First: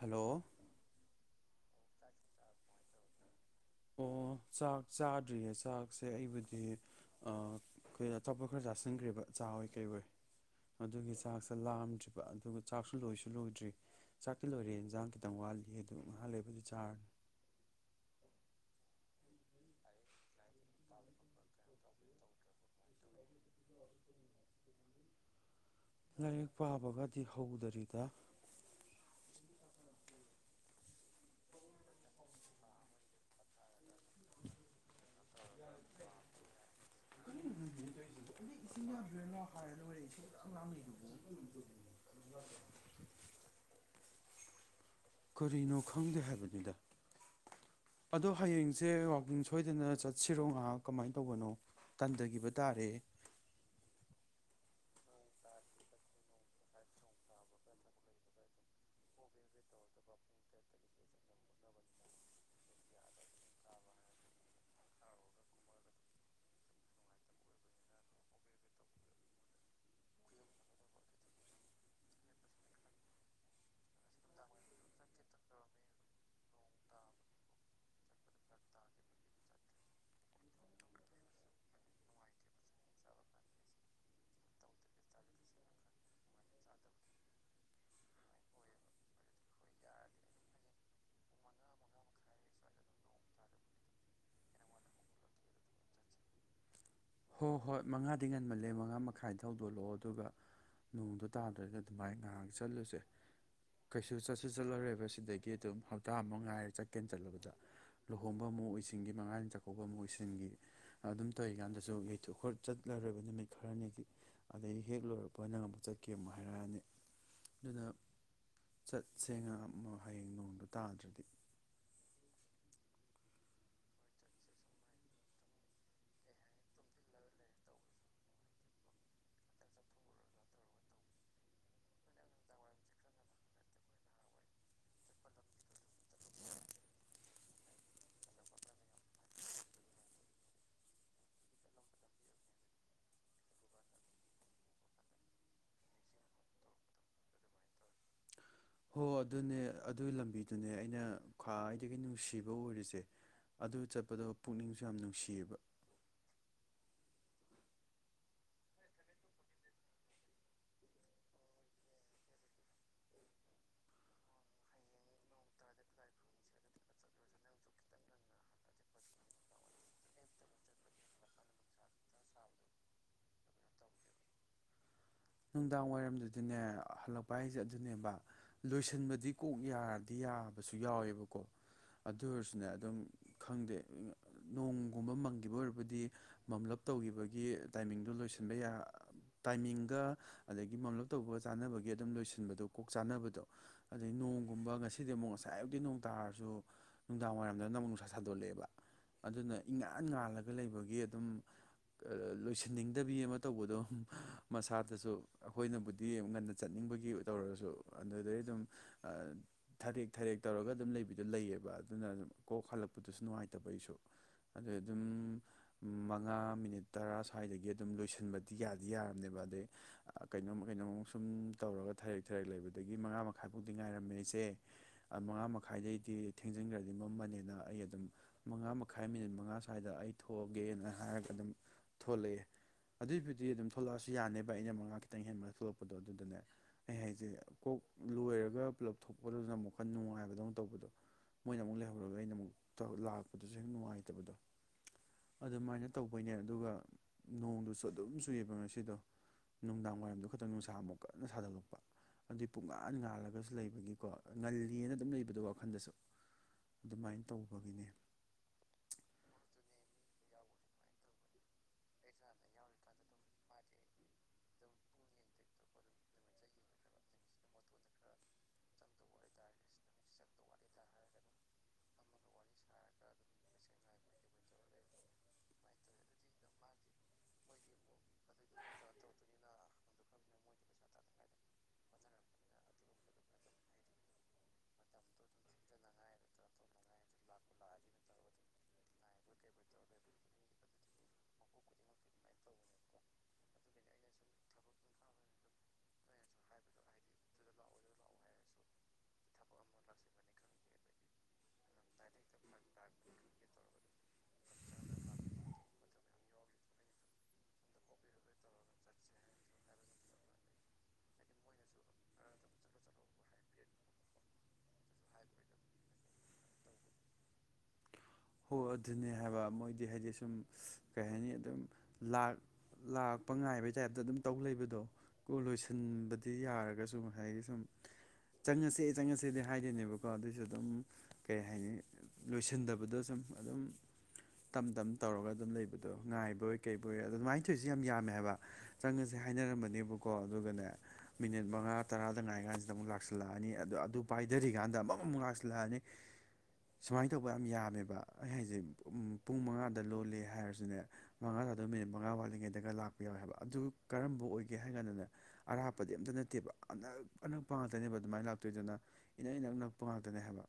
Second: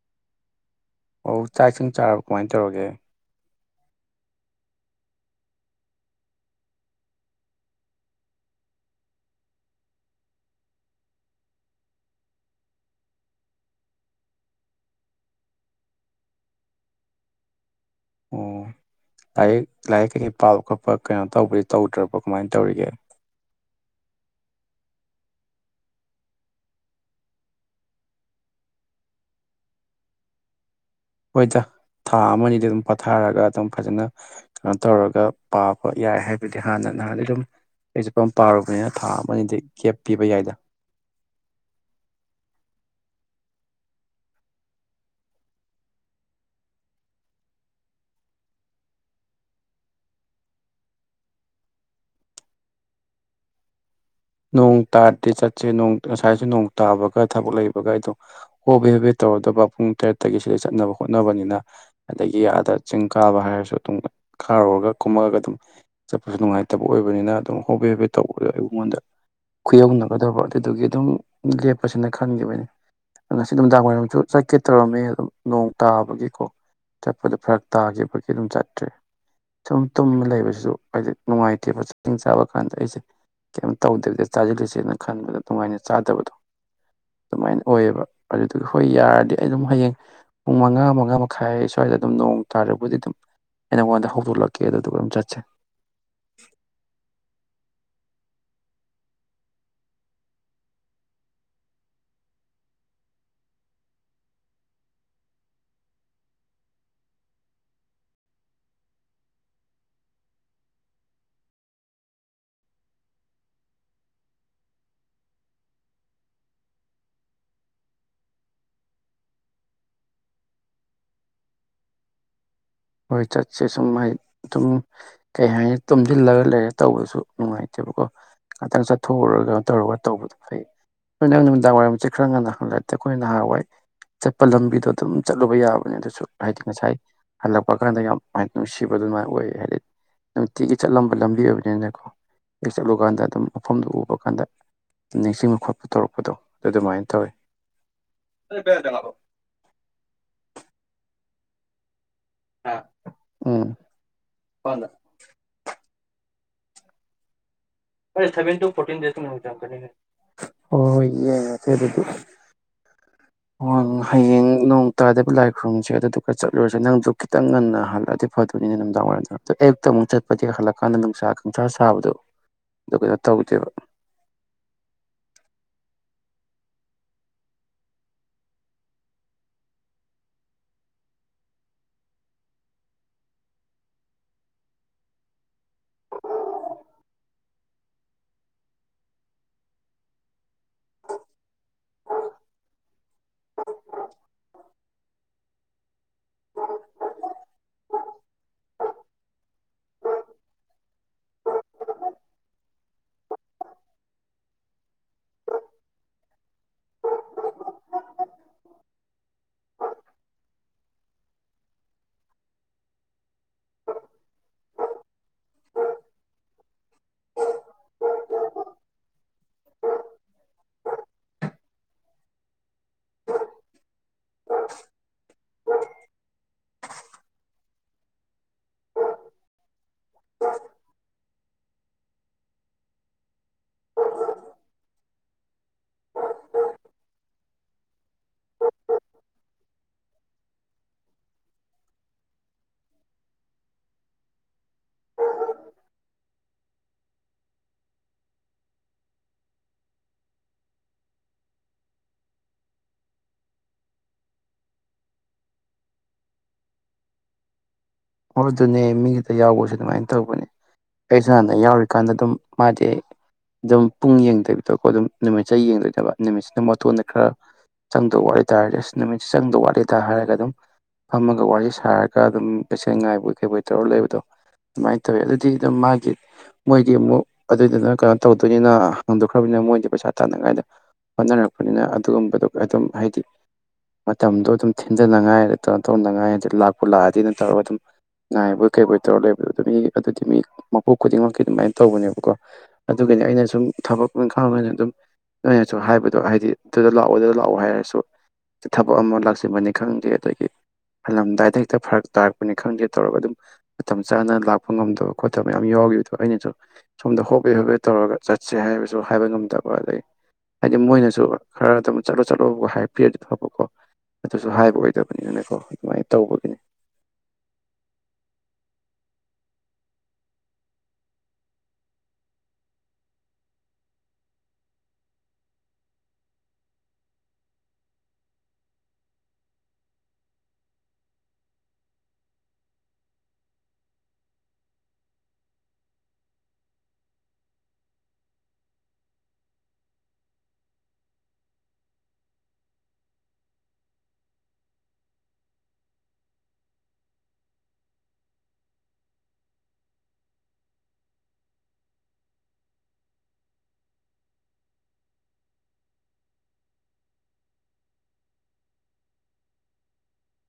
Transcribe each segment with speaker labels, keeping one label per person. Speaker 1: hello
Speaker 2: ꯑꯣ ꯆꯥꯛ ꯏꯁꯤꯡ ꯆꯥꯔꯕꯣ ꯀꯃꯥꯏ ꯇꯧꯔꯒꯦ
Speaker 1: ꯑꯣ ꯆꯥꯛ ꯆꯥꯗ꯭ꯔꯤꯌꯦ ꯆꯥꯛꯁꯦ ꯑꯩꯕꯨꯗꯤ ꯑꯥ ꯀꯩ ꯆꯥꯄꯣꯠ ꯈꯔ ꯆꯥꯁꯤꯟꯈ꯭ꯔꯦꯕ ꯆꯥꯋꯣꯏ ꯀꯩꯑꯣꯏ ꯆꯥꯛꯁꯦ ꯂꯥꯝꯗ꯭ꯔꯤꯕ ꯑꯗꯨꯒ ꯆꯥꯛꯁꯨ ꯂꯣꯏꯁꯨ ꯂꯣꯏꯗ꯭ꯔꯤ ꯆꯥꯛꯇꯤ ꯂꯣꯏꯔꯦ ꯏꯟꯖꯥꯡ ꯈꯤꯇꯪ ꯋꯥꯠꯂꯤ ꯑꯗꯨ ꯉꯥꯏꯍꯥꯛ ꯂꯩꯕꯨꯗꯤ ꯆꯥꯔꯅꯤ
Speaker 2: ꯑꯣ ꯂꯥꯏꯔꯤꯛ ꯂꯥꯏꯔꯤꯛ ꯀꯩꯀꯩ ꯄꯥꯕ ꯈꯣꯠꯄ ꯀꯩꯅꯣ ꯇꯧꯕꯗꯤ ꯇꯧꯗ꯭ꯔꯕ ꯀꯃꯥꯏꯅ ꯇꯧꯔꯤꯒꯦ
Speaker 1: ꯂꯥꯏꯔꯤꯛ ꯄꯥꯕꯒꯗꯤ ꯍꯧꯗꯔꯤꯗ
Speaker 2: ꯍꯣꯏꯗ ꯊꯥ ꯑꯃꯅꯤ ꯑꯗꯤ ꯑꯗꯨꯝ ꯄꯣꯊꯥꯔꯒ ꯑꯗꯨꯝ ꯐꯖꯅ ꯀꯩꯅꯣ ꯇꯧꯔꯒ ꯄꯥꯕ ꯌꯥꯏ ꯍꯥꯏꯕꯗꯤ ꯍꯥꯟꯅ ꯅꯍꯥꯟꯗꯤ ꯑꯗꯨꯝ ꯑꯩꯁꯨꯄꯝ ꯄꯥꯔꯨꯕꯅꯤꯅ ꯊꯥ ꯑꯃꯅꯤ ꯗꯤ ꯒꯦꯞ ꯄꯤꯕ ꯌꯥꯏꯗ
Speaker 1: ꯀꯔꯤꯅꯣ ꯈꯪꯗꯦ ꯍꯥꯏꯕꯅꯤꯗ ꯑꯗꯣ ꯍꯌꯦꯡꯁꯦ ꯋꯥꯛꯀꯤꯡ ꯁꯣꯏꯗꯅ ꯆꯠꯁꯤꯔꯣ ꯉꯥꯛ ꯀꯃꯥꯏꯅ ꯇꯧꯕꯅꯣ ꯇꯟꯗꯈꯤꯕ ꯇꯥꯔꯦ
Speaker 2: ꯅꯣꯡ ꯇꯥꯔꯗꯤ ꯆꯠꯁꯦ ꯉꯁꯥꯏꯁꯨ ꯅꯣꯡ ꯇꯥꯕꯒ ꯊꯕꯛ ꯂꯩꯕꯒ ꯑꯩ ꯑꯗꯨꯝ ꯍꯣꯕꯦ ꯍꯣꯕꯦ ꯇꯧꯔꯗꯕ ꯄꯨꯡ ꯇꯔꯦꯠꯇꯒꯤ ꯁꯤꯗ ꯆꯠꯅꯕ ꯍꯣꯠꯅꯕꯅꯤꯅ ꯑꯗꯒꯤ ꯑꯥꯗ ꯆꯤꯡ ꯀꯥꯕ ꯍꯥꯏꯔꯁꯨ ꯑꯗꯨꯝ ꯀꯥꯔꯨꯔꯒ ꯀꯨꯝꯃꯛ ꯑꯒ ꯑꯗꯨꯝ ꯆꯠꯄꯁꯨ ꯅꯨꯡꯉꯥꯏꯇꯕ ꯑꯣꯏꯕꯅꯤꯅ ꯑꯗꯨꯝ ꯍꯣꯕꯦ ꯍꯣꯕꯦ ꯇꯧꯕꯗꯣ ꯑꯩꯉꯣꯟꯗ ꯈꯨꯌꯧꯅꯒꯗꯕ ꯑꯗꯨꯗꯨꯒꯤ ꯑꯗꯨꯝ ꯂꯦꯞꯄꯁꯤꯅ ꯈꯟꯈꯤꯕꯅꯤ ꯉꯁꯤ ꯅꯨꯃꯤꯗꯥꯡ ꯋꯥꯏꯔꯝꯁꯨ ꯆꯠꯀꯦ ꯇꯧꯔꯝꯃꯦ ꯑꯗꯨꯝ ꯅꯣꯡ ꯇꯥꯕꯒꯤꯀꯣ ꯆꯠꯄꯗ ꯐꯔꯛ ꯇꯥꯈꯤꯕꯒꯤ ꯑꯗꯨꯝ ꯆꯠꯇ꯭ꯔꯦ ꯁꯨꯝ ꯇꯨꯝꯃ ꯂꯩꯕꯁꯤꯁꯨ ꯍꯥꯏꯗꯤ ꯅꯨꯡꯉꯥꯏꯇꯦꯕ ꯆꯤꯡ ꯀꯥꯕ ꯀꯥꯟꯗ ꯑꯩꯁꯦ ꯇꯧꯗꯕꯤꯗ ꯆꯥꯁꯤꯜꯂꯤꯁꯦꯅ ꯈꯟꯕꯗ ꯅꯨꯡꯉꯥꯏꯅ ꯆꯥꯗꯕꯗꯣ ꯑꯗꯨꯃꯥꯏꯅ ꯑꯣꯏꯌꯦꯕ ꯑꯗꯨꯗꯨꯒꯤ ꯍꯣꯏ ꯌꯥꯔꯗꯤ ꯑꯩ ꯑꯗꯨꯝ ꯍꯌꯦꯡ ꯄꯨꯡ ꯃꯉꯥ ꯃꯉꯥ ꯃꯈꯥꯏ ꯁ꯭ꯋꯥꯏꯗ ꯑꯗꯨꯝ ꯅꯣꯡ ꯇꯥꯔꯕꯨꯗꯤ ꯑꯗꯨꯝ ꯑꯩ ꯅꯉꯣꯟꯗ ꯍꯧꯗꯣꯛꯂꯛꯀꯦ ꯑꯗꯨꯗꯨꯒ ꯑꯗꯨꯝ ꯆꯠꯁꯦ
Speaker 1: ꯍꯣꯏ ꯍꯣꯏ ꯃꯉꯥꯗꯤ ꯉꯟꯃꯜꯂꯦ ꯃꯉꯥ ꯃꯈꯥꯏ ꯗ ꯍꯧꯗꯣꯛꯂꯛꯑꯣ ꯑꯗꯨꯒ ꯅꯣꯡꯗꯣ ꯇꯥꯗ꯭ꯔꯒ ꯑꯗꯨꯃꯥꯏꯅ ꯉꯥꯏꯍꯥꯛ ꯆꯠꯂꯨꯁꯦ ꯀꯩꯁꯨ ꯆꯠꯁꯨ ꯆꯠꯂꯔꯣꯏꯕ ꯁꯤꯗꯒꯤ ꯑꯗꯨꯝ ꯍꯞꯇꯥ ꯑꯃꯨꯛ ꯉꯥꯏꯔꯦ ꯆꯠꯀꯦꯅ ꯆꯠꯂꯕꯗ ꯂꯨꯍꯣꯡꯕ ꯑꯃꯨꯛ ꯑꯣꯏꯁꯤꯟꯈꯤ ꯃꯉꯥꯅꯤ ꯆꯥꯛꯀꯧꯕ ꯑꯃꯨꯛ ꯑꯣꯏꯁꯤꯟꯈꯤ ꯑꯗꯨꯝ ꯇꯧꯔꯤꯀꯥꯟꯗ ꯁꯨꯝ ꯌꯩꯊꯣꯛ ꯈꯔ ꯆꯠꯂꯔꯣꯏꯕ ꯅꯨꯃꯤꯠ ꯈꯔꯅꯤꯗꯤ ꯑꯗꯩ ꯍꯦꯛ ꯂꯣꯏꯔꯛꯄ ꯅꯪ ꯑꯃꯨꯛ ꯆꯠꯀꯦ ꯑꯃꯨꯛ ꯍꯥꯏꯔꯛ ꯑꯅꯤ ꯑꯗꯨꯅ ꯆꯠꯁꯦ ꯍꯌꯦꯡ ꯅꯣꯡꯗ ꯇꯥꯗ꯭ꯔꯗꯤ
Speaker 2: ꯍꯣꯏ ꯆꯠꯁꯦ ꯁꯨꯝ ꯍꯥꯏ ꯑꯗꯨꯝ ꯀꯩ ꯍꯥꯏꯅꯤ ꯇꯨꯝꯁꯤꯜꯂꯒ ꯂꯩꯔꯦ ꯇꯧꯕꯁꯨ ꯅꯨꯡꯉꯥꯏꯇꯦꯕꯀꯣ ꯉꯥꯛꯇꯪ ꯆꯠꯊꯣꯛꯎꯨꯔꯒ ꯇꯧꯔꯒ ꯇꯧꯕꯗꯣ ꯐꯩ ꯅꯣꯏ ꯅꯪ ꯅꯨꯃꯤꯗꯥꯡ ꯋꯥꯏꯔꯝꯁꯦ ꯈꯔ ꯉꯟꯅ ꯍꯪꯂꯛꯑꯗꯤ ꯑꯩꯈꯣꯏ ꯅꯍꯥꯟꯋꯥꯏ ꯆꯠꯄ ꯂꯝꯕꯤꯗꯣ ꯑꯗꯨꯝ ꯆꯠꯂꯨꯕ ꯌꯥꯕꯅꯦ ꯑꯗꯨꯁꯨ ꯍꯥꯏꯗꯤ ꯉꯁꯥꯏ ꯍꯜꯂꯛꯄ ꯀꯥꯟꯗ ꯌꯥꯝ ꯅꯨꯡꯁꯤꯕ ꯑꯗꯨꯃꯥꯏꯅ ꯑꯣꯏ ꯍꯥꯏꯗꯤ ꯅꯨꯡꯇꯤꯒꯤ ꯆꯠꯂꯝꯕ ꯂꯝꯕꯤ ꯑꯣꯏꯕꯅꯤꯅꯀꯣ ꯍꯦꯛ ꯆꯠꯂꯨ ꯀꯥꯟꯗ ꯑꯗꯨꯝ ꯃꯐꯝꯗꯨ ꯎꯕ ꯀꯥꯟꯗ ꯅꯤꯡꯁꯤꯡꯕ ꯈꯣꯠꯄ ꯇꯧꯔꯛꯄꯗꯣ ꯑꯗꯨ ꯑꯗꯨꯃꯥꯏꯅ ꯇꯧꯋꯤ
Speaker 1: ꯍꯣ ꯑꯗꯨꯅꯦ ꯑꯗꯨꯒꯤ ꯂꯝꯕꯤꯗꯨꯅꯦ ꯑꯩꯅ ꯈ꯭ꯋꯥꯏꯗꯒꯤ ꯅꯨꯡꯁꯤ ꯅꯨꯡꯁꯤꯕ ꯑꯣꯏꯔꯤꯁꯦ
Speaker 2: ꯎꯝ
Speaker 1: ꯑꯗꯨ ꯆꯠꯄꯗꯣ ꯄꯨꯛꯅꯤꯡꯁꯨ ꯌꯥꯝ
Speaker 2: ꯍꯣꯏ
Speaker 1: ꯅꯨꯡꯁꯤꯌꯦꯕ
Speaker 2: ꯍꯣꯏ ꯁꯕꯦꯟ ꯇꯨ ꯐꯣꯔꯇꯤꯟ ꯗꯦꯁꯀꯨꯝꯕ ꯆꯪꯂꯛꯀꯅꯤ ꯍꯣ ꯌꯦꯡ ꯑꯁꯦ ꯑꯗꯨꯗꯤ ꯍꯌꯦꯡ ꯅꯣꯡ ꯇꯥꯗꯕ ꯂꯥꯏ ꯈꯨꯔꯨꯝꯁꯦ ꯑꯗꯨꯗꯨꯒ ꯆꯠꯂꯨꯔꯁꯦ ꯅꯪꯗꯨ ꯈꯤꯇꯪ ꯉꯟꯅ ꯍꯜꯂꯛ ꯑꯗꯤ ꯐꯗꯣꯏꯅꯤꯅꯦ ꯅꯨꯡꯗꯥꯡ ꯋꯥꯏꯔꯝ ꯗꯣ ꯑꯌꯨꯛꯇ ꯑꯃꯨꯛ ꯆꯠꯄꯗꯤ ꯍꯜꯂꯛ ꯑ ꯀꯥꯟꯗ ꯅꯨꯡꯁꯥ ꯈꯪꯁꯥ ꯁꯥꯕꯗꯣ ꯑꯗꯨ ꯀꯩꯅꯣ ꯇꯧꯗꯦꯕ
Speaker 1: ꯅꯨꯡꯗꯥꯡ ꯋꯥꯏꯔꯝꯗꯨꯗꯤꯅꯦ ꯍꯜꯂꯛꯄ ꯍꯥꯏꯁꯦ ꯑꯗꯨꯅꯦꯕ ꯂꯣꯏꯁꯤꯟꯕꯗꯤ ꯀꯣꯛ ꯌꯥꯔꯗꯤ ꯌꯥꯕꯁꯨ ꯌꯥꯎꯋꯦꯕꯀꯣ ꯑꯗꯨ ꯑꯣꯏꯔꯁꯨꯅꯦ ꯑꯗꯨꯝ ꯈꯪꯗꯦ ꯅꯣꯡꯒꯨꯝꯕ ꯃꯪꯈꯤꯕ ꯑꯣꯏꯔꯕꯗꯤ ꯃꯝꯂꯞ ꯇꯧꯈꯤꯕꯒꯤ ꯇꯥꯏꯃꯤꯡꯗꯣ ꯂꯣꯏꯁꯤꯟꯕ ꯌꯥ ꯇꯥꯏꯃꯤꯡꯒ ꯑꯗꯒꯤ ꯃꯝꯂꯞ ꯇꯧꯕꯒ ꯆꯥꯅꯕꯒꯤ ꯑꯗꯨꯝ ꯂꯣꯏꯁꯤꯟꯕꯗꯣ ꯀꯣꯛ ꯆꯥꯅꯕꯗꯣ ꯑꯗꯩ ꯅꯣꯡꯒꯨꯝꯕ ꯉꯁꯤꯗꯤ ꯑꯃꯨꯛ ꯉꯁꯥꯏꯗꯤ ꯅꯣꯡ ꯇꯥꯔꯁꯨ ꯅꯨꯡꯗꯥꯡ ꯋꯥꯏꯔꯝꯗꯅ ꯑꯃꯨꯛ ꯅꯨꯡꯁꯥ ꯁꯥꯗꯣꯛꯂꯛ ꯑꯦꯕ ꯑꯗꯨꯅ ꯏꯪꯉꯥꯟ ꯉꯥꯜꯂꯒ ꯂꯩꯕꯒꯤ ꯑꯗꯨꯝ ꯂꯣꯏꯁꯤꯟꯅꯤꯡꯗꯕꯤ ꯑꯃ ꯇꯧꯕꯗꯣ ꯃꯁꯥ ꯑꯗꯨꯗꯁꯨ ꯑꯩꯈꯣꯏꯅꯕꯨꯗꯤ ꯉꯟꯅ ꯆꯠꯅꯤꯡꯕꯒꯤ ꯇꯧꯔꯁꯨ ꯑꯗꯨꯗꯩ ꯑꯗꯨꯝ ꯊꯥꯔꯦꯛ ꯊꯔꯦꯛ ꯇꯧꯔꯒ ꯑꯗꯨꯝ ꯂꯩꯕꯤꯗꯣ ꯂꯩꯌꯦꯕ ꯑꯗꯨꯅ ꯀꯣꯛ ꯍꯜꯂꯛꯄꯗꯨꯁꯨ ꯅꯨꯡꯉꯥꯏꯇꯕ ꯑꯩꯁꯨ ꯑꯗꯨꯗꯩ ꯑꯗꯨꯝ ꯃꯉꯥ ꯃꯤꯅꯤꯠ ꯇꯔꯥ ꯁ꯭ꯋꯥꯏꯗꯒꯤ ꯑꯗꯨꯝ ꯂꯣꯏꯁꯤꯟꯕꯗꯤ ꯌꯥꯗꯤ ꯌꯥꯔꯝꯅꯦꯕ ꯑꯗꯩ ꯀꯩꯅꯣꯝ ꯀꯩꯅꯣꯝꯃ ꯁꯨꯝ ꯇꯧꯔꯒ ꯊꯔꯦꯛ ꯊꯥꯔꯦꯛ ꯂꯩꯕꯗꯒꯤ ꯃꯉꯥ ꯃꯈꯥꯏꯐꯥꯎꯗꯤ ꯉꯥꯏꯔꯝꯃꯦ ꯑꯩꯁꯦ ꯃꯉꯥ ꯃꯈꯥꯏꯗꯩꯗꯤ ꯊꯦꯡꯖꯤꯟꯈ꯭ꯔꯗꯤ ꯃꯝꯕꯅꯤꯅ ꯑꯩ ꯑꯗꯨꯝ ꯃꯉꯥ ꯃꯈꯥꯏ ꯃꯤꯅꯤꯠ ꯃꯉꯥ ꯁ꯭ꯋꯥꯏꯗ ꯑꯩ ꯊꯣꯛ ꯑꯒꯦꯅ ꯍꯥꯏꯔꯒ ꯑꯗꯨꯝ ꯊꯣꯛꯂꯛꯑꯦ ꯑꯗꯨꯏꯕꯨꯗꯤ ꯑꯗꯨꯝ ꯊꯣꯛꯂꯛꯑꯁꯨ ꯌꯥꯅꯦ ꯑꯩꯅ ꯃꯉꯥ ꯈꯤꯇꯪ ꯍꯦꯟꯕꯗ ꯊꯣꯛꯂꯛꯄꯗꯣ ꯑꯗꯨꯗꯅꯦ ꯑꯩ ꯍꯥꯏꯁꯦ ꯀꯣꯛ ꯂꯣꯏꯔꯒ ꯄꯨꯂꯞ ꯊꯣꯛꯄꯗꯨꯗꯨꯅ ꯑꯃꯨꯛ ꯈꯔ ꯅꯨꯡꯉꯥꯏꯕꯗꯧ ꯇꯧꯕꯗꯣ ꯃꯣꯏꯅ ꯑꯃꯨꯛ ꯂꯩꯍꯧꯔꯒ ꯑꯩꯅ ꯑꯃꯨꯛ ꯂꯥꯛꯄꯗꯨꯁꯨ ꯍꯦꯛ ꯅꯨꯡꯉꯥꯏꯇꯕꯗꯣ ꯑꯗꯨꯃꯥꯏꯅ ꯇꯧꯕꯩꯅꯦ ꯑꯗꯨꯒ ꯅꯣꯡꯗꯨꯁꯨ ꯑꯗꯨꯝ ꯆꯨꯏ ꯑꯦꯕ ꯑꯁꯤꯗꯣ ꯅꯨꯡꯗꯥꯡ ꯋꯥꯏꯔꯝꯗ ꯈꯛꯇꯪ ꯅꯨꯡꯁꯥ ꯑꯃꯨꯛ ꯀꯟꯅ ꯁꯥꯒꯠꯂꯛꯄ ꯑꯗꯨꯒꯤ ꯄꯨꯡꯉꯥꯟ ꯉꯥꯜꯂꯒꯁꯨ ꯂꯩꯕꯒꯤꯀꯣ ꯉꯜꯂꯤꯅ ꯑꯗꯨꯝ ꯂꯩꯕꯗꯣ ꯋꯥꯈꯜꯗꯁꯨ ꯑꯗꯨꯃꯥꯏꯅ ꯇꯧꯕꯒꯤꯅꯦ
Speaker 2: ꯑꯣ ꯑꯗꯨꯅꯦ ꯃꯤꯒꯤꯗ ꯌꯥꯎꯕꯁꯦ ꯑꯗꯨꯃꯥꯏꯅ ꯇꯧꯕꯅꯦ ꯑꯩꯁꯨ ꯍꯥꯟꯅ ꯌꯥꯎꯔꯤꯀꯥꯟꯗ ꯑꯗꯨꯝ ꯃꯥꯗꯤ ꯑꯗꯨꯝ ꯄꯨꯡ ꯌꯦꯡꯗꯤꯕꯗꯀꯣ ꯑꯗꯨꯝ ꯅꯨꯃꯤꯠꯁꯦ ꯌꯦꯡꯗꯣꯏꯅꯦꯕ ꯅꯨꯃꯤꯠꯁꯤꯅ ꯃꯀꯇꯣꯟꯗ ꯈꯔ ꯆꯪꯗꯧꯕ ꯋꯥꯠꯂꯤꯗ ꯇꯥꯔꯗꯤ ꯑꯁ ꯅꯨꯃꯤꯠꯁꯦ ꯆꯪꯗꯕ ꯋꯥꯠꯂꯤꯗ ꯍꯥꯏꯔꯒ ꯑꯗꯨꯝ ꯐꯝꯃꯒ ꯋꯥꯔꯤ ꯁꯥꯔꯒ ꯑꯗꯨꯝ ꯄꯦꯁꯦꯟ ꯉꯥꯏꯕꯣꯏ ꯀꯩꯏꯕꯣꯏ ꯇꯧꯔ ꯂꯩꯕꯗꯣ ꯑꯗꯨꯃꯥꯏꯅ ꯇꯧꯋꯤ ꯑꯗꯨꯗꯤ ꯑꯗꯨꯝ ꯃꯥꯒꯤ ꯃꯣꯏꯗꯤ ꯑꯃꯨꯛ ꯑꯗꯨꯏꯗꯨꯅ ꯀꯩꯅꯣ ꯇꯧꯗꯣꯏꯅꯤꯅ ꯍꯥꯡꯗꯣꯛꯈ꯭ꯔꯕꯅꯤꯅ ꯃꯣꯏꯗꯤ ꯄꯩꯁꯥ ꯇꯥꯅꯉꯥꯏꯗ ꯍꯣꯠꯅꯔꯛꯄꯅꯤꯅ ꯑꯗꯨꯒꯨꯝꯕꯗꯨꯒ ꯑꯗꯨꯝ ꯍꯥꯏꯗꯤ ꯃꯇꯝꯗꯣ ꯑꯗꯨꯝ ꯊꯤꯟꯗꯅꯉꯥꯏ ꯀꯩꯅꯣ ꯇꯧꯅꯉꯥꯏ ꯑꯗꯨ ꯂꯥꯛꯄ ꯂꯥꯛꯑꯗꯤ ꯇꯧꯔꯒ ꯑꯗꯨꯝ ꯉꯥꯏꯕꯣꯏ ꯀꯩꯕꯣꯏ ꯇꯧꯔ ꯂꯩꯕꯗꯣ ꯑꯗꯨꯝ ꯃꯤ ꯑꯗꯨꯗꯤ ꯃꯤ ꯃꯄꯨ ꯈꯨꯗꯤꯡꯃꯛꯀꯤ ꯑꯗꯨꯃꯥꯏꯅ ꯇꯧꯕꯅꯦꯕꯀꯣ ꯑꯗꯨꯒꯅꯤ ꯑꯩꯅ ꯁꯨꯝ ꯊꯕꯛ ꯏꯪꯈꯥꯡꯗꯣ ꯑꯗꯨꯝ ꯅꯣꯏꯅꯁꯨ ꯍꯥꯏꯕꯗꯣ ꯍꯥꯏꯗꯤ ꯑꯗꯨꯗ ꯂꯥꯛꯑꯣ ꯑꯗꯨꯗ ꯂꯥꯛꯑꯣ ꯍꯥꯏꯔꯁꯨ ꯊꯕꯛ ꯑꯃ ꯂꯥꯛꯁꯤꯟꯕꯅꯤ ꯈꯪꯗꯦ ꯑꯗꯒꯤ ꯍꯜꯂꯝꯗꯥꯏꯗ ꯍꯦꯛꯇ ꯐꯔꯛ ꯇꯥꯔꯛꯄꯅꯤ ꯈꯪꯗꯦ ꯇꯧꯔꯒ ꯑꯗꯨꯝ ꯃꯇꯝ ꯆꯥꯅ ꯂꯥꯛꯄ ꯉꯝꯗꯕ ꯈꯣꯠꯇꯕ ꯃꯌꯥꯝ ꯌꯥꯎꯈꯤꯕꯗꯣ ꯍꯣꯏ ꯑꯩꯅꯁꯨ ꯁꯣꯝꯗ ꯍꯣꯕꯦ ꯍꯣꯕꯦ ꯇꯧꯔꯒ ꯆꯠꯁꯦ ꯍꯥꯏꯕꯁꯨ ꯍꯥꯏꯕ ꯉꯝꯗꯕ ꯑꯗꯒꯤ ꯍꯥꯏꯗꯤ ꯃꯣꯏꯅꯁꯨ ꯈꯔ ꯑꯗꯨꯝ ꯆꯠꯂꯣ ꯆꯠꯂꯣ ꯍꯥꯏꯕꯤꯔꯗꯤ ꯐꯕꯀꯣ ꯑꯗꯨꯁꯨ ꯍꯥꯏꯕ ꯑꯣꯏꯗꯕꯅꯤꯅꯀꯣ ꯑꯗꯨꯃꯥꯏꯅ ꯇꯧꯕꯒꯤꯅꯤ
Speaker 1: ꯍꯣ ꯑꯗꯨ ꯑꯗꯨꯅꯦ ꯍꯥꯏꯕ ꯃꯣꯏꯗꯤ ꯍꯥꯏꯗꯤ ꯁꯨꯝ ꯀꯩ ꯍꯥꯏꯅꯤ ꯑꯗꯨꯝ ꯂꯥꯛ ꯂꯥꯛꯄ ꯉꯥꯏꯕꯩ ꯇꯥꯏꯞꯇ ꯑꯗꯨꯝ ꯇꯧ ꯂꯩꯕꯗꯣ ꯂꯣꯏꯁꯤꯟꯕꯗꯤ ꯌꯥꯔꯒꯁꯨ ꯉꯁꯥꯏꯒꯤ ꯁꯨꯝ ꯆꯪꯉꯁꯦ ꯆꯪꯉꯁꯦꯗꯤ ꯍꯥꯏꯗꯤꯅꯦꯕꯀꯣ ꯑꯗꯨꯏꯁꯨ ꯑꯗꯨꯝ ꯀꯩ ꯍꯥꯏꯅꯤ ꯂꯣꯏꯁꯤꯟꯗꯕ ꯑꯗꯨꯗ ꯁꯨꯝ ꯑꯗꯨꯝ ꯇꯝ ꯇꯝ ꯇꯧꯔꯒ ꯑꯗꯨꯝ ꯂꯩꯕꯗꯣ ꯉꯥꯏꯕꯣꯏ ꯀꯩꯕꯣꯏ ꯑꯗꯣ ꯑꯗꯨꯃꯥꯏꯅ ꯇꯧꯔꯤꯁꯦ ꯌꯥꯝ ꯌꯥꯝꯃꯦ ꯍꯥꯏꯕ ꯆꯪꯉꯁꯦ ꯍꯥꯏꯅꯔꯝꯕꯅꯦꯕꯀꯣ ꯑꯗꯨꯒꯅꯦ ꯃꯤꯅꯤꯠ ꯃꯉꯥ ꯇꯔꯥꯗ ꯉꯥꯏ ꯀꯥꯟꯁꯤꯗ ꯑꯃꯨꯛ ꯂꯥꯛꯁꯤꯜꯂꯛ ꯑꯅꯤ ꯑꯗꯣ ꯑꯗꯨ ꯄꯥꯏꯗꯔꯤꯀꯥꯟꯗ ꯑꯃꯨꯛ ꯑꯃꯨꯛ ꯂꯥꯛꯁꯤꯜꯂꯛ ꯑꯅꯤ ꯁꯨꯃꯥꯏꯅ ꯇꯧꯕ ꯌꯥꯝ ꯌꯥꯝꯃꯦ ꯃꯦꯕ ꯑꯩ ꯍꯥꯏꯁꯦ ꯄꯨꯡ ꯃꯉꯥꯗ ꯂꯣꯜꯂꯦ ꯍꯥꯏꯔꯁꯨꯅꯦ ꯃꯉꯥꯗ ꯑꯗꯨ ꯃꯤꯅꯤꯠ ꯃꯉꯥ ꯋꯥꯠꯂꯤꯉꯩꯗꯒ ꯂꯥꯛꯄ ꯌꯥꯎꯋꯦ ꯍꯥꯏꯕ ꯑꯗꯨ ꯀꯔꯝꯕ ꯑꯣꯏꯒꯦ ꯍꯥꯏ ꯀꯥꯟꯗꯅꯦ ꯑꯔꯥꯞꯄꯗꯤ ꯑꯝꯇ ꯅꯠꯇꯦꯕ ꯑꯅꯛ ꯑꯅꯛꯄ ꯉꯥꯛꯇꯅꯦꯕ ꯑꯗꯨꯃꯥꯏꯅ ꯂꯥꯛꯇꯣꯏꯗꯨꯅ ꯏꯅꯛ ꯏꯅꯛ ꯅꯛꯄ ꯉꯥꯛꯇꯅꯦ ꯍꯥꯏꯕ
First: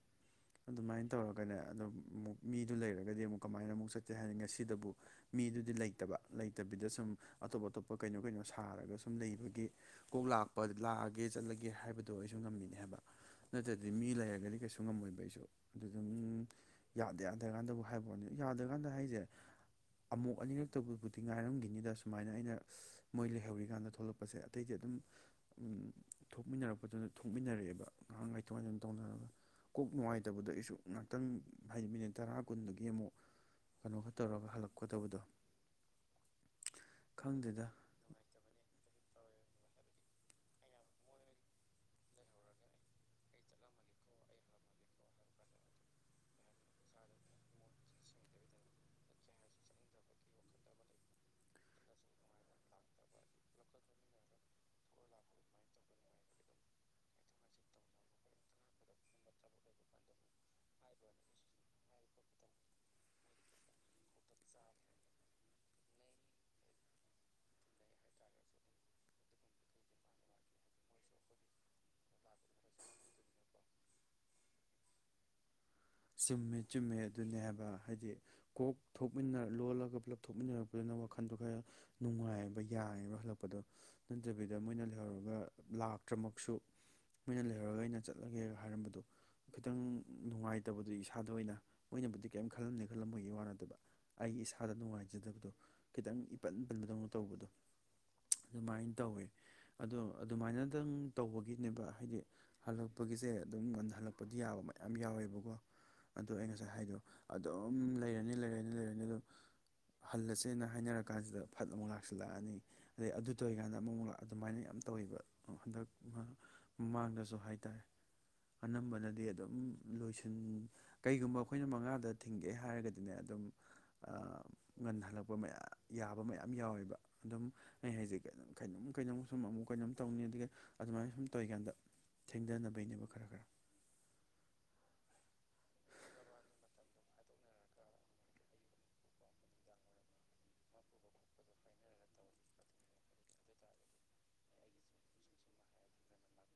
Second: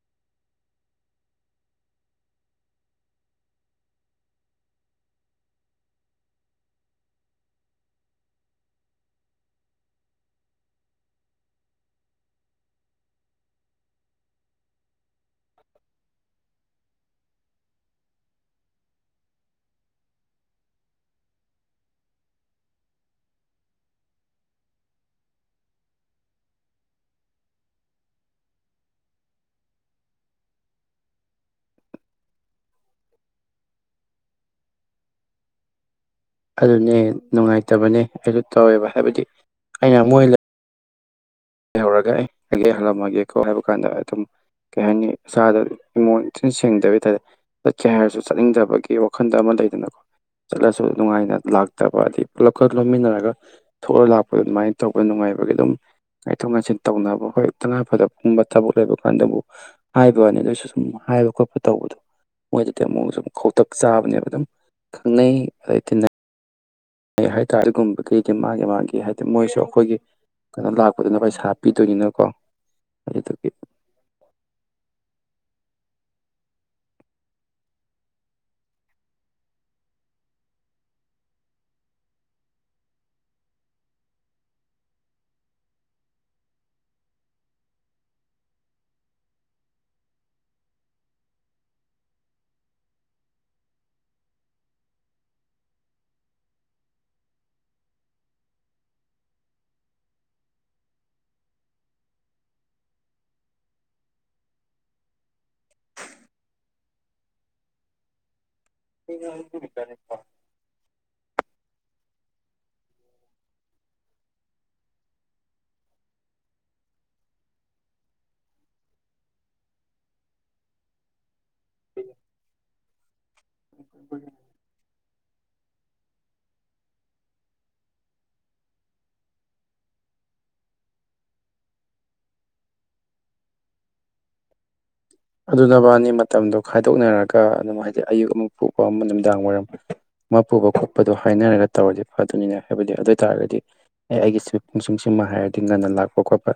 Speaker 1: ꯑꯗꯨꯃꯥꯏꯅ ꯇꯧꯔꯒꯅꯦ ꯑꯗꯨꯝ ꯑꯃꯨꯛ ꯃꯤꯗꯨ ꯂꯩꯔꯒꯗꯤ ꯑꯃꯨꯛ ꯀꯃꯥꯏꯅ ꯑꯃꯨꯛ ꯆꯠꯀꯦ ꯍꯥꯏꯅꯤ ꯉꯁꯤꯗꯕꯨ ꯃꯤꯗꯨꯗꯤ ꯂꯩꯇꯕ ꯂꯩꯇꯕꯤꯗ ꯁꯨꯝ ꯑꯇꯣꯞ ꯑꯇꯣꯞꯄ ꯀꯩꯅꯣ ꯀꯩꯅꯣ ꯁꯥꯔꯒ ꯁꯨꯝ ꯂꯩꯕꯒꯤ ꯀꯣꯛ ꯂꯥꯛꯄ ꯂꯥꯛꯑꯒꯦ ꯆꯠꯂꯒꯦ ꯍꯥꯏꯕꯗꯣ ꯑꯩꯁꯨ ꯉꯝꯃꯤꯅꯦ ꯍꯥꯏꯕ ꯅꯠꯇ꯭ꯔꯗꯤ ꯃꯤ ꯂꯩꯔꯒꯗꯤ ꯀꯩꯁꯨ ꯉꯝꯃꯣꯏꯕ ꯑꯩꯁꯨ ꯑꯗꯨ ꯑꯗꯨꯝ ꯌꯥꯗ ꯌꯥꯗ ꯀꯥꯟꯗꯕꯨ ꯍꯥꯏꯕ ꯋꯥꯅꯤ ꯌꯥꯗ꯭ꯔꯀꯥꯟꯗ ꯍꯥꯏꯁꯦ ꯑꯃꯨꯛ ꯑꯅꯤꯔꯛꯇꯕꯨꯗꯤ ꯉꯥꯏꯔꯝꯈꯤꯅꯤꯗ ꯁꯨꯃꯥꯏꯅ ꯑꯩꯅ ꯃꯣꯏ ꯂꯩꯍꯧꯔꯤꯀꯥꯟꯗ ꯊꯣꯛꯂꯛꯄꯁꯦ ꯑꯇꯩꯗꯤ ꯑꯗꯨꯝ ꯊꯣꯛꯃꯤꯟꯅꯔꯛꯄꯗꯨꯅ ꯊꯣꯛꯃꯤꯟꯅꯔꯛ ꯑꯦꯕ ꯉꯍꯥꯛ ꯉꯥꯏꯇꯣꯛ ꯉꯥꯏꯁꯤꯟ ꯇꯧꯅꯔꯒ ꯀꯣꯛ ꯅꯨꯡꯉꯥꯏꯇꯕꯗꯣ ꯑꯩꯁꯨ ꯉꯥꯛꯇꯪ ꯍꯥꯏꯗꯤ ꯃꯤꯅꯤꯠ ꯇꯔꯥ ꯀꯨꯟꯗꯒꯤ ꯑꯃꯨꯛ ꯀꯩꯅꯣꯒ ꯇꯧꯔꯒ ꯍꯜꯂꯛ ꯀꯗꯕꯗꯣ
Speaker 2: ꯑꯗꯨꯅꯦ ꯅꯨꯡꯉꯥꯏꯇꯕꯅꯦ ꯑꯩꯁꯨ ꯇꯧꯋꯦꯕ ꯍꯥꯏꯕꯗꯤ ꯑꯩꯅ ꯃꯣꯏ ꯂꯩꯍꯧꯔꯒ ꯑꯦ ꯑꯩ ꯍꯜꯂꯝꯃꯒꯦꯀꯣ ꯍꯥꯏꯕ ꯀꯥꯟꯗ ꯑꯗꯨꯝ ꯀꯩ ꯍꯥꯏꯅꯤ ꯏꯁꯥꯗ ꯏꯃꯣꯟ ꯁꯦꯡꯗꯕ ꯍꯥꯏꯇꯥꯔꯦ ꯆꯠꯀꯦ ꯍꯥꯏꯔꯁꯨ ꯆꯠꯅꯤꯡꯗꯕꯒꯤ ꯋꯥꯈꯟꯗ ꯑꯃ ꯂꯩꯗꯅꯀꯣ ꯆꯠꯂꯁꯨ ꯅꯨꯡꯉꯥꯏꯅ ꯂꯥꯛꯇꯕ ꯑꯗꯩ ꯄꯨꯂꯞ ꯀ ꯂꯣꯃꯤꯟꯅꯔꯒ ꯊꯣꯛꯂ ꯂꯥꯛꯄ ꯑꯗꯨꯃꯥꯏꯅ ꯇꯧꯔꯒ ꯅꯨꯡꯉꯥꯏꯕꯒꯤ ꯑꯗꯨꯝ ꯊꯣꯛ ꯉꯥꯟꯁꯤꯟ ꯇꯧꯅꯕ ꯍꯣꯏ ꯇꯉꯥꯏꯐꯗꯕꯒꯨꯝꯕ ꯊꯕꯛ ꯂꯩꯕ ꯀꯥꯟꯗ ꯑꯃꯨꯛ ꯍꯥꯏꯕ ꯋꯥꯅꯤ ꯑꯗꯨ ꯑꯣꯏꯁꯨ ꯁꯨꯝ ꯍꯥꯏꯕ ꯈꯣꯠꯄ ꯇꯧꯕꯗꯣ ꯃꯣꯏꯗꯗꯤ ꯑꯃꯨꯛ ꯁꯨꯝ ꯈꯧꯇꯛ ꯆꯥꯕꯅꯦꯕ ꯑꯗꯨꯝ ꯈꯪꯅꯩ ꯑꯗꯩ ꯇꯤꯟꯅꯩ ꯍꯥꯏꯇꯥꯔꯦ ꯑꯗꯨꯒꯨꯝꯕꯒꯤꯗꯤ ꯃꯥꯒꯤ ꯃꯥꯒꯤ ꯍꯥꯏꯗꯤ ꯃꯣꯏꯁꯨ ꯑꯩꯈꯣꯏꯒꯤ ꯀꯩꯅꯣ ꯂꯥꯛꯄꯗꯨꯅ ꯄꯩꯁꯥ ꯄꯤꯗꯣꯏꯅꯤꯅꯀꯣ ꯑꯗꯨꯗꯨꯒꯤ
Speaker 1: ꯆꯨꯝꯃꯦ ꯆꯨꯝꯃꯦ ꯑꯗꯨꯅꯦ ꯍꯥꯏꯕ ꯍꯥꯏꯗꯤ ꯀꯣꯛ ꯊꯣꯛꯃꯤꯟꯅ ꯂꯣꯜꯂꯒ ꯄꯨꯂꯞ ꯊꯣꯛꯃꯤꯟꯅꯔꯛꯄꯗꯨꯅ ꯋꯥꯈꯟꯗꯣ ꯈꯔ ꯅꯨꯡꯉꯥꯏꯕ ꯌꯥꯏꯑꯦꯕ ꯍꯜꯂꯛꯄꯗꯣ ꯅꯠꯇꯕꯤꯗ ꯃꯣꯏꯅ ꯂꯩꯍꯧꯔꯒ ꯂꯥꯛꯇ꯭ꯔꯃꯛꯁꯨ ꯃꯣꯏꯅ ꯂꯩꯍꯧꯔꯒ ꯑꯩꯅ ꯆꯠꯂꯒꯦ ꯍꯥꯏꯔꯝꯕꯗꯣ ꯈꯤꯇꯪ ꯅꯨꯡꯉꯥꯏꯇ ꯇꯕꯗꯨ ꯏꯁꯥꯗ ꯑꯣꯏꯅ ꯃꯣꯏꯅꯕꯨꯗꯤ ꯀꯔꯤꯝ ꯈꯜꯂꯝꯅꯤ ꯈꯜꯂꯝꯃꯣꯏꯒꯤ ꯋꯥ ꯅꯠꯇꯕ ꯑꯩ ꯏꯁꯥꯗ ꯅꯨꯡꯉꯥꯏꯖꯗꯕꯗꯣ ꯈꯤꯇꯪ ꯏꯄꯟ ꯄꯟꯕꯗꯧꯅ ꯇꯧꯕꯗꯣ ꯑꯗꯨꯃꯥꯏꯅ ꯇꯧꯋꯦ ꯑꯗꯣ ꯑꯗꯨꯃꯥꯏꯅꯗꯪ ꯇꯧꯕꯒꯤꯅꯦꯕ ꯍꯥꯏꯗꯤ ꯍꯜꯂꯛꯄꯒꯤꯁꯦ ꯑꯗꯨꯝ ꯉꯟ ꯍꯜꯂꯛꯄꯗꯤ ꯌꯥꯕ ꯃꯌꯥꯝ ꯌꯥꯎꯋꯦꯕꯀꯣ ꯑꯗꯨ ꯑꯩ ꯉꯁꯥꯏ ꯍꯥꯏꯗꯣ ꯑꯗꯨꯝ ꯂꯩꯔꯅꯤ ꯂꯩꯔꯅꯤ ꯂꯩꯔꯅꯤ ꯑꯗꯣ ꯍꯜꯂꯁꯦꯅ ꯍꯥꯏꯅꯔ ꯀꯥꯟꯁꯤꯗ ꯐꯠ ꯑꯃꯨꯛ ꯂꯥꯛꯁꯤꯜꯂꯛ ꯑꯅꯤ ꯑꯗꯩ ꯑꯗꯨ ꯇꯧꯔꯤꯀꯥꯟꯗ ꯑꯃꯨꯛꯃꯨꯛ ꯑꯗꯨꯃꯥꯏꯅ ꯌꯥꯝ ꯇꯧꯋꯦꯕ ꯍꯟꯗꯛ ꯃꯃꯥꯡꯗꯁꯨ ꯍꯥꯏ ꯇꯥꯔꯦ ꯑꯅꯝꯕꯅꯗꯤ ꯑꯗꯨꯝ ꯂꯣꯏꯁꯤꯜ ꯀꯩꯒꯨꯝꯕ ꯑꯩꯈꯣꯏꯅ ꯃꯉꯥꯗ ꯊꯤꯡꯒꯦ ꯍꯥꯏꯔꯒꯗꯤ ꯁꯤꯅꯦ ꯑꯗꯨꯝ ꯉꯟ ꯍꯜꯂꯛꯄ ꯃꯌꯥꯝ ꯌꯥꯕ ꯃꯌꯥꯝ ꯌꯥꯎꯋꯦꯕ ꯑꯗꯨꯝ ꯑꯩ ꯍꯥꯏꯁꯦ ꯀꯩꯅꯣ ꯁꯨꯝ ꯑꯃꯨꯛ ꯀꯩꯅꯣꯝ ꯇꯧꯅꯤ ꯑꯗꯒꯤ ꯑꯗꯨꯃꯥꯏꯅ ꯁꯨꯝ ꯇꯧꯔꯤꯀꯥꯟꯗ ꯊꯦꯡꯊꯅꯕꯩꯅꯦꯕ ꯈꯔ ꯈꯔ
Speaker 2: ꯑꯗꯨꯅꯕꯅꯤ ꯃꯇꯝꯗꯣ ꯈꯥꯏꯗꯣꯛꯅꯔꯒ ꯑꯗꯨꯝ ꯍꯥꯏꯗꯤ ꯑꯌꯨꯛ ꯑꯃ ꯄꯨꯕ ꯑꯃ ꯃꯤꯗꯥꯡ ꯋꯥꯏꯔꯝ ꯑꯃ ꯄꯨꯕ ꯈꯣꯠꯄꯗꯣ ꯍꯥꯏꯅꯔꯒ ꯇꯧꯔꯗꯤ ꯐꯗꯧꯅꯤꯅꯦ ꯍꯥꯏꯕꯗꯤ ꯑꯗꯨ ꯑꯣꯏ ꯇꯥꯔꯒꯗꯤ ꯑꯦ ꯑꯩꯒꯤꯁꯤ ꯄꯨꯡ ꯁꯤꯃ ꯍꯥꯏꯔꯗꯤ ꯉꯟꯅ ꯂꯥꯛꯄ ꯈꯣꯠꯄ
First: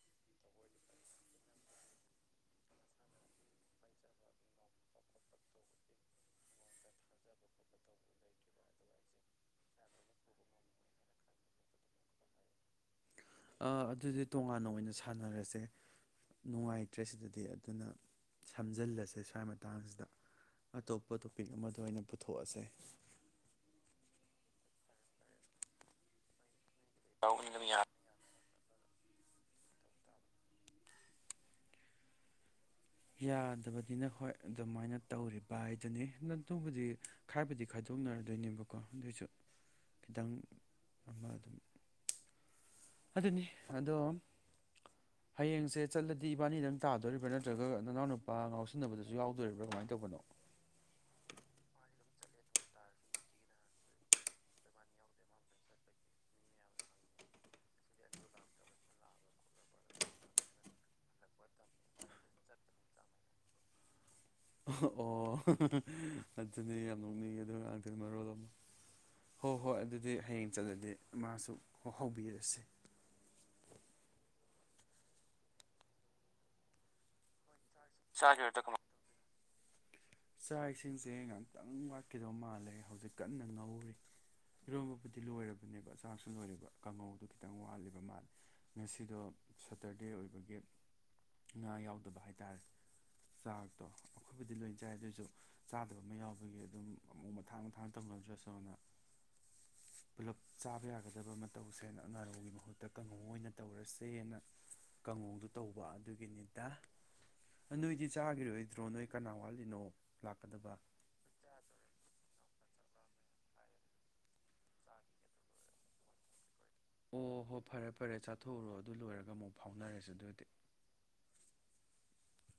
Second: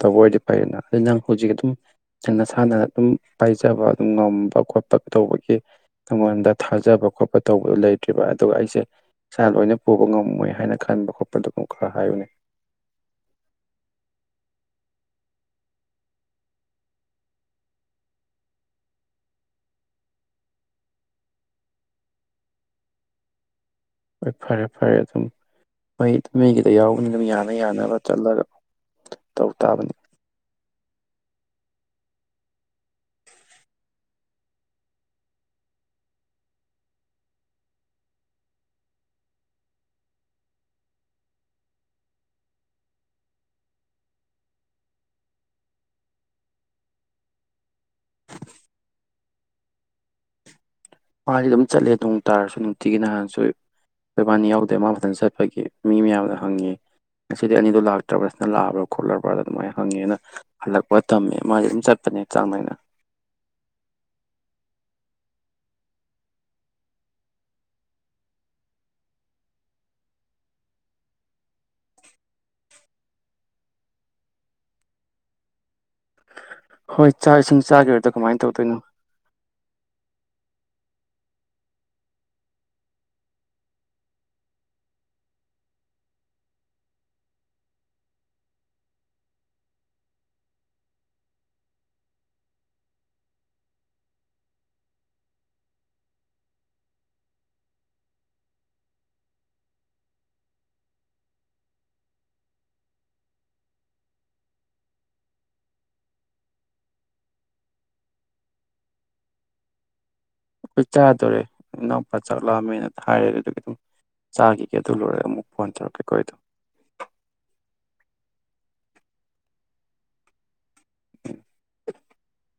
Speaker 2: ꯇꯧꯕ ꯑꯣꯏꯔꯗꯤ ꯐꯩꯅ ꯑꯗꯨ ꯅꯪ ꯍꯧꯖꯤꯛ ꯑꯗꯨꯝ ꯅꯪ ꯅꯁꯥꯅ ꯑꯗꯨꯝ ꯄꯥꯏꯖꯕ ꯑꯗꯨꯝ ꯉꯝꯕ ꯈꯣꯠꯄ ꯇꯧꯕꯒꯤ ꯑꯩꯉꯣꯟꯗ ꯊꯥꯖꯕ ꯈꯣꯠꯄ ꯇꯧꯕꯗꯨꯣ ꯂꯩꯇ꯭ꯔꯤꯕ ꯑꯗꯨꯒ ꯑꯩꯁꯦ ꯏꯁꯥ ꯂꯣꯏꯅ ꯄꯨꯕ ꯉꯝꯃꯣꯏ ꯍꯥꯏꯅ ꯈꯟꯕ ꯈꯣꯠꯄꯗ ꯑꯗꯨꯝ ꯈꯔ ꯍꯥꯏꯌꯨꯅꯦ
Speaker 1: ꯑꯗꯨꯗꯤ ꯇꯣꯉꯥꯟꯅ ꯑꯣꯏꯅ ꯁꯥꯟꯅꯔꯁꯦ ꯅꯨꯡꯉꯥꯏꯇ꯭ꯔꯦ ꯁꯤꯗꯗꯤ ꯑꯗꯨꯅ ꯁꯝꯖꯤꯜꯂꯁꯦ ꯁ꯭ꯋꯥꯏ ꯃꯇꯥꯡꯁꯤꯗ ꯑꯇꯣꯞꯄ ꯇꯣꯄꯤꯛ ꯑꯃꯗ ꯑꯣꯏꯅ ꯄꯨꯊꯣꯛꯑꯁꯦ
Speaker 2: ꯍꯣꯏ ꯐꯔꯦ ꯐꯔꯦ ꯑꯗꯨꯝ ꯃꯣꯏ ꯃꯤꯒꯤ ꯌꯥꯎꯕꯅꯤꯅ ꯌꯥꯅ ꯌꯥꯅ ꯆꯂꯒ ꯇꯧ ꯇꯥꯕꯅꯤ
Speaker 1: ꯌꯥꯗꯕꯅꯤꯅ ꯍꯣꯏ ꯑꯗꯨꯃꯥꯏꯅ ꯇꯧꯔꯤꯕ ꯍꯥꯏꯗꯨꯅꯤ ꯑꯗꯨꯕꯨꯗꯤ ꯈꯔꯕꯨꯗꯤ ꯈꯥꯏꯗꯣꯛꯅꯔꯗꯣꯏꯅꯦꯕꯀꯣ ꯑꯗꯨꯏꯁꯨ ꯈꯤꯇꯪ ꯑꯃ ꯑꯗꯨꯝ ꯑꯗꯨꯅꯤ ꯑꯗꯣ ꯍꯌꯦꯡꯁꯦ ꯆꯠꯂꯗꯤ ꯏꯕꯥꯅꯤꯗꯪ ꯇꯥꯗꯣꯔꯤꯕ꯭ꯔꯥ ꯅꯠꯇ꯭ꯔꯒ ꯅꯅꯥꯎꯅꯨꯄꯥ ꯉꯥꯎꯁꯤꯟꯅꯕꯗꯁꯨ ꯌꯥꯎꯗꯣꯔꯤꯕ꯭ꯔꯥ ꯀꯃꯥꯏꯅ ꯇꯧꯕꯅꯣ
Speaker 2: ꯃꯥ ꯑꯗꯨꯝ ꯆꯠꯂꯦ ꯅꯣꯡ ꯇꯥꯔꯁꯨ ꯅꯨꯡꯇꯤꯒꯤ ꯅꯍꯥꯟꯁꯨ ꯅꯣꯏꯕꯥꯅꯤ ꯌꯥꯎꯗꯦ ꯃꯥ ꯃꯊꯟ ꯆꯠꯄꯒꯤ ꯃꯤ ꯃꯌꯥꯝꯅ ꯍꯪꯉꯦ ꯉꯁꯤꯗꯤ ꯑꯅꯤꯗꯣ ꯂꯥꯛꯇ꯭ꯔꯕ꯭ꯔꯥ ꯅꯊꯟ ꯂꯥꯛꯑꯕ꯭ꯔꯥ ꯈꯣꯠꯂꯕ꯭ꯔꯥ ꯑꯗꯨꯃꯥꯏꯅ ꯍꯪꯉꯦꯅ ꯍꯜꯂꯛꯄ ꯇꯝꯃꯦ ꯃꯥꯗꯤ ꯑꯗꯨꯝ ꯆꯠꯄꯅꯦ ꯆꯥꯡ ꯅꯥꯏꯅ
Speaker 1: ꯑꯣ ꯍꯥ ꯍꯥ ꯍꯥ ꯑꯗꯨꯗꯤ ꯌꯥꯝ ꯅꯣꯛꯅꯤꯡ ꯑꯗꯨ ꯉꯥꯡꯗꯨꯅ ꯃꯔꯣꯜ ꯑꯃ ꯍꯣꯏ ꯍꯣꯏ ꯑꯗꯨꯗꯤ ꯍꯌꯦꯡ ꯆꯠꯂꯗꯤ ꯃꯥꯁꯨ ꯍꯧꯕꯤꯔꯁꯤ
Speaker 2: ꯍꯣꯏ ꯆꯥꯛ ꯏꯁꯤꯡ ꯆꯥꯒꯤꯔꯣꯏꯗꯔꯣ ꯀꯃꯥꯏꯟ ꯇꯧꯗꯣꯏꯅꯣ
Speaker 1: ꯆꯥꯛ ꯏꯁꯤꯡꯁꯦ ꯉꯥꯛꯇꯪ ꯋꯥꯠꯈꯤꯗꯧꯕ ꯃꯥꯜꯂꯦ ꯍꯧꯖꯤꯛ ꯀꯟꯅ ꯉꯧꯔꯤ ꯏꯔꯣꯟꯕꯕꯨꯗꯤ ꯂꯣꯏꯔꯕꯅꯦꯕ ꯆꯥꯛꯁꯨ ꯂꯣꯏꯔꯦꯕ ꯀꯥꯡꯉꯧꯗꯣ ꯈꯤꯇꯪ ꯋꯥꯠꯂꯤꯕ ꯃꯥꯜꯂꯦ ꯉꯁꯤꯗꯣ ꯁꯇꯔꯗꯦ ꯑꯣꯏꯕꯒꯤ ꯉꯥ ꯌꯥꯎꯗꯕ ꯍꯥꯏꯇꯥꯥꯔꯦ ꯆꯥꯛꯇꯣ ꯑꯩꯈꯣꯏꯕꯨꯗꯤ ꯂꯣꯏ ꯆꯥꯏ ꯑꯗꯨꯁꯨ ꯆꯥꯗꯕ ꯑꯃ ꯌꯥꯎꯕꯒꯤ ꯑꯗꯨꯝ ꯑꯃꯨꯛ ꯃꯊꯥꯡ ꯃꯊꯥꯡ ꯇꯧꯅꯗ꯭ꯔꯁꯨꯅ ꯄꯨꯂꯞ ꯆꯥꯕ ꯌꯥꯒꯗꯕ ꯑꯃ ꯇꯧꯁꯦꯅ ꯉꯥꯒꯤ ꯃꯍꯨꯠꯇ ꯀꯥꯡꯉꯧ ꯑꯣꯏꯅ ꯇꯧꯔꯁꯦꯅ ꯀꯥꯡꯉꯧꯗꯨ ꯇꯧꯕ ꯑꯗꯨꯒꯤꯅꯤꯗ ꯅꯤꯏꯗꯦ ꯆꯥꯈꯤꯔꯣꯏꯗ꯭ꯔꯣ ꯅꯣꯏ ꯀꯅꯥꯋꯥꯂꯤ ꯀꯦꯅꯣ
Speaker 2: ꯑꯩ ꯆꯥꯗꯣꯔꯦ ꯏꯅꯥꯎꯄꯥ ꯆꯥꯛꯂꯥꯝꯃꯦꯅ ꯍꯥꯏꯔꯦ ꯑꯗꯨ ꯑꯗꯨꯒꯤ ꯑꯗꯨꯝ ꯆꯥꯈꯤꯒꯦ ꯑꯗꯨ ꯂꯣꯏꯔꯒ ꯑꯃꯨꯛ ꯐꯣꯟ ꯇꯧꯔꯛꯀꯦ ꯑꯩꯗꯣ
Speaker 1: ꯑꯣ ꯍꯣ ꯐꯔꯦ ꯐꯔꯦ ꯆꯥꯊꯣꯛꯎꯔꯣ ꯑꯗꯨ ꯂꯣꯏꯔꯒ ꯑꯃꯨꯛ ꯐꯥꯎꯅꯔꯁꯦ ꯑꯗꯨꯑꯣꯏꯗꯤ
Speaker 2: [inaudible]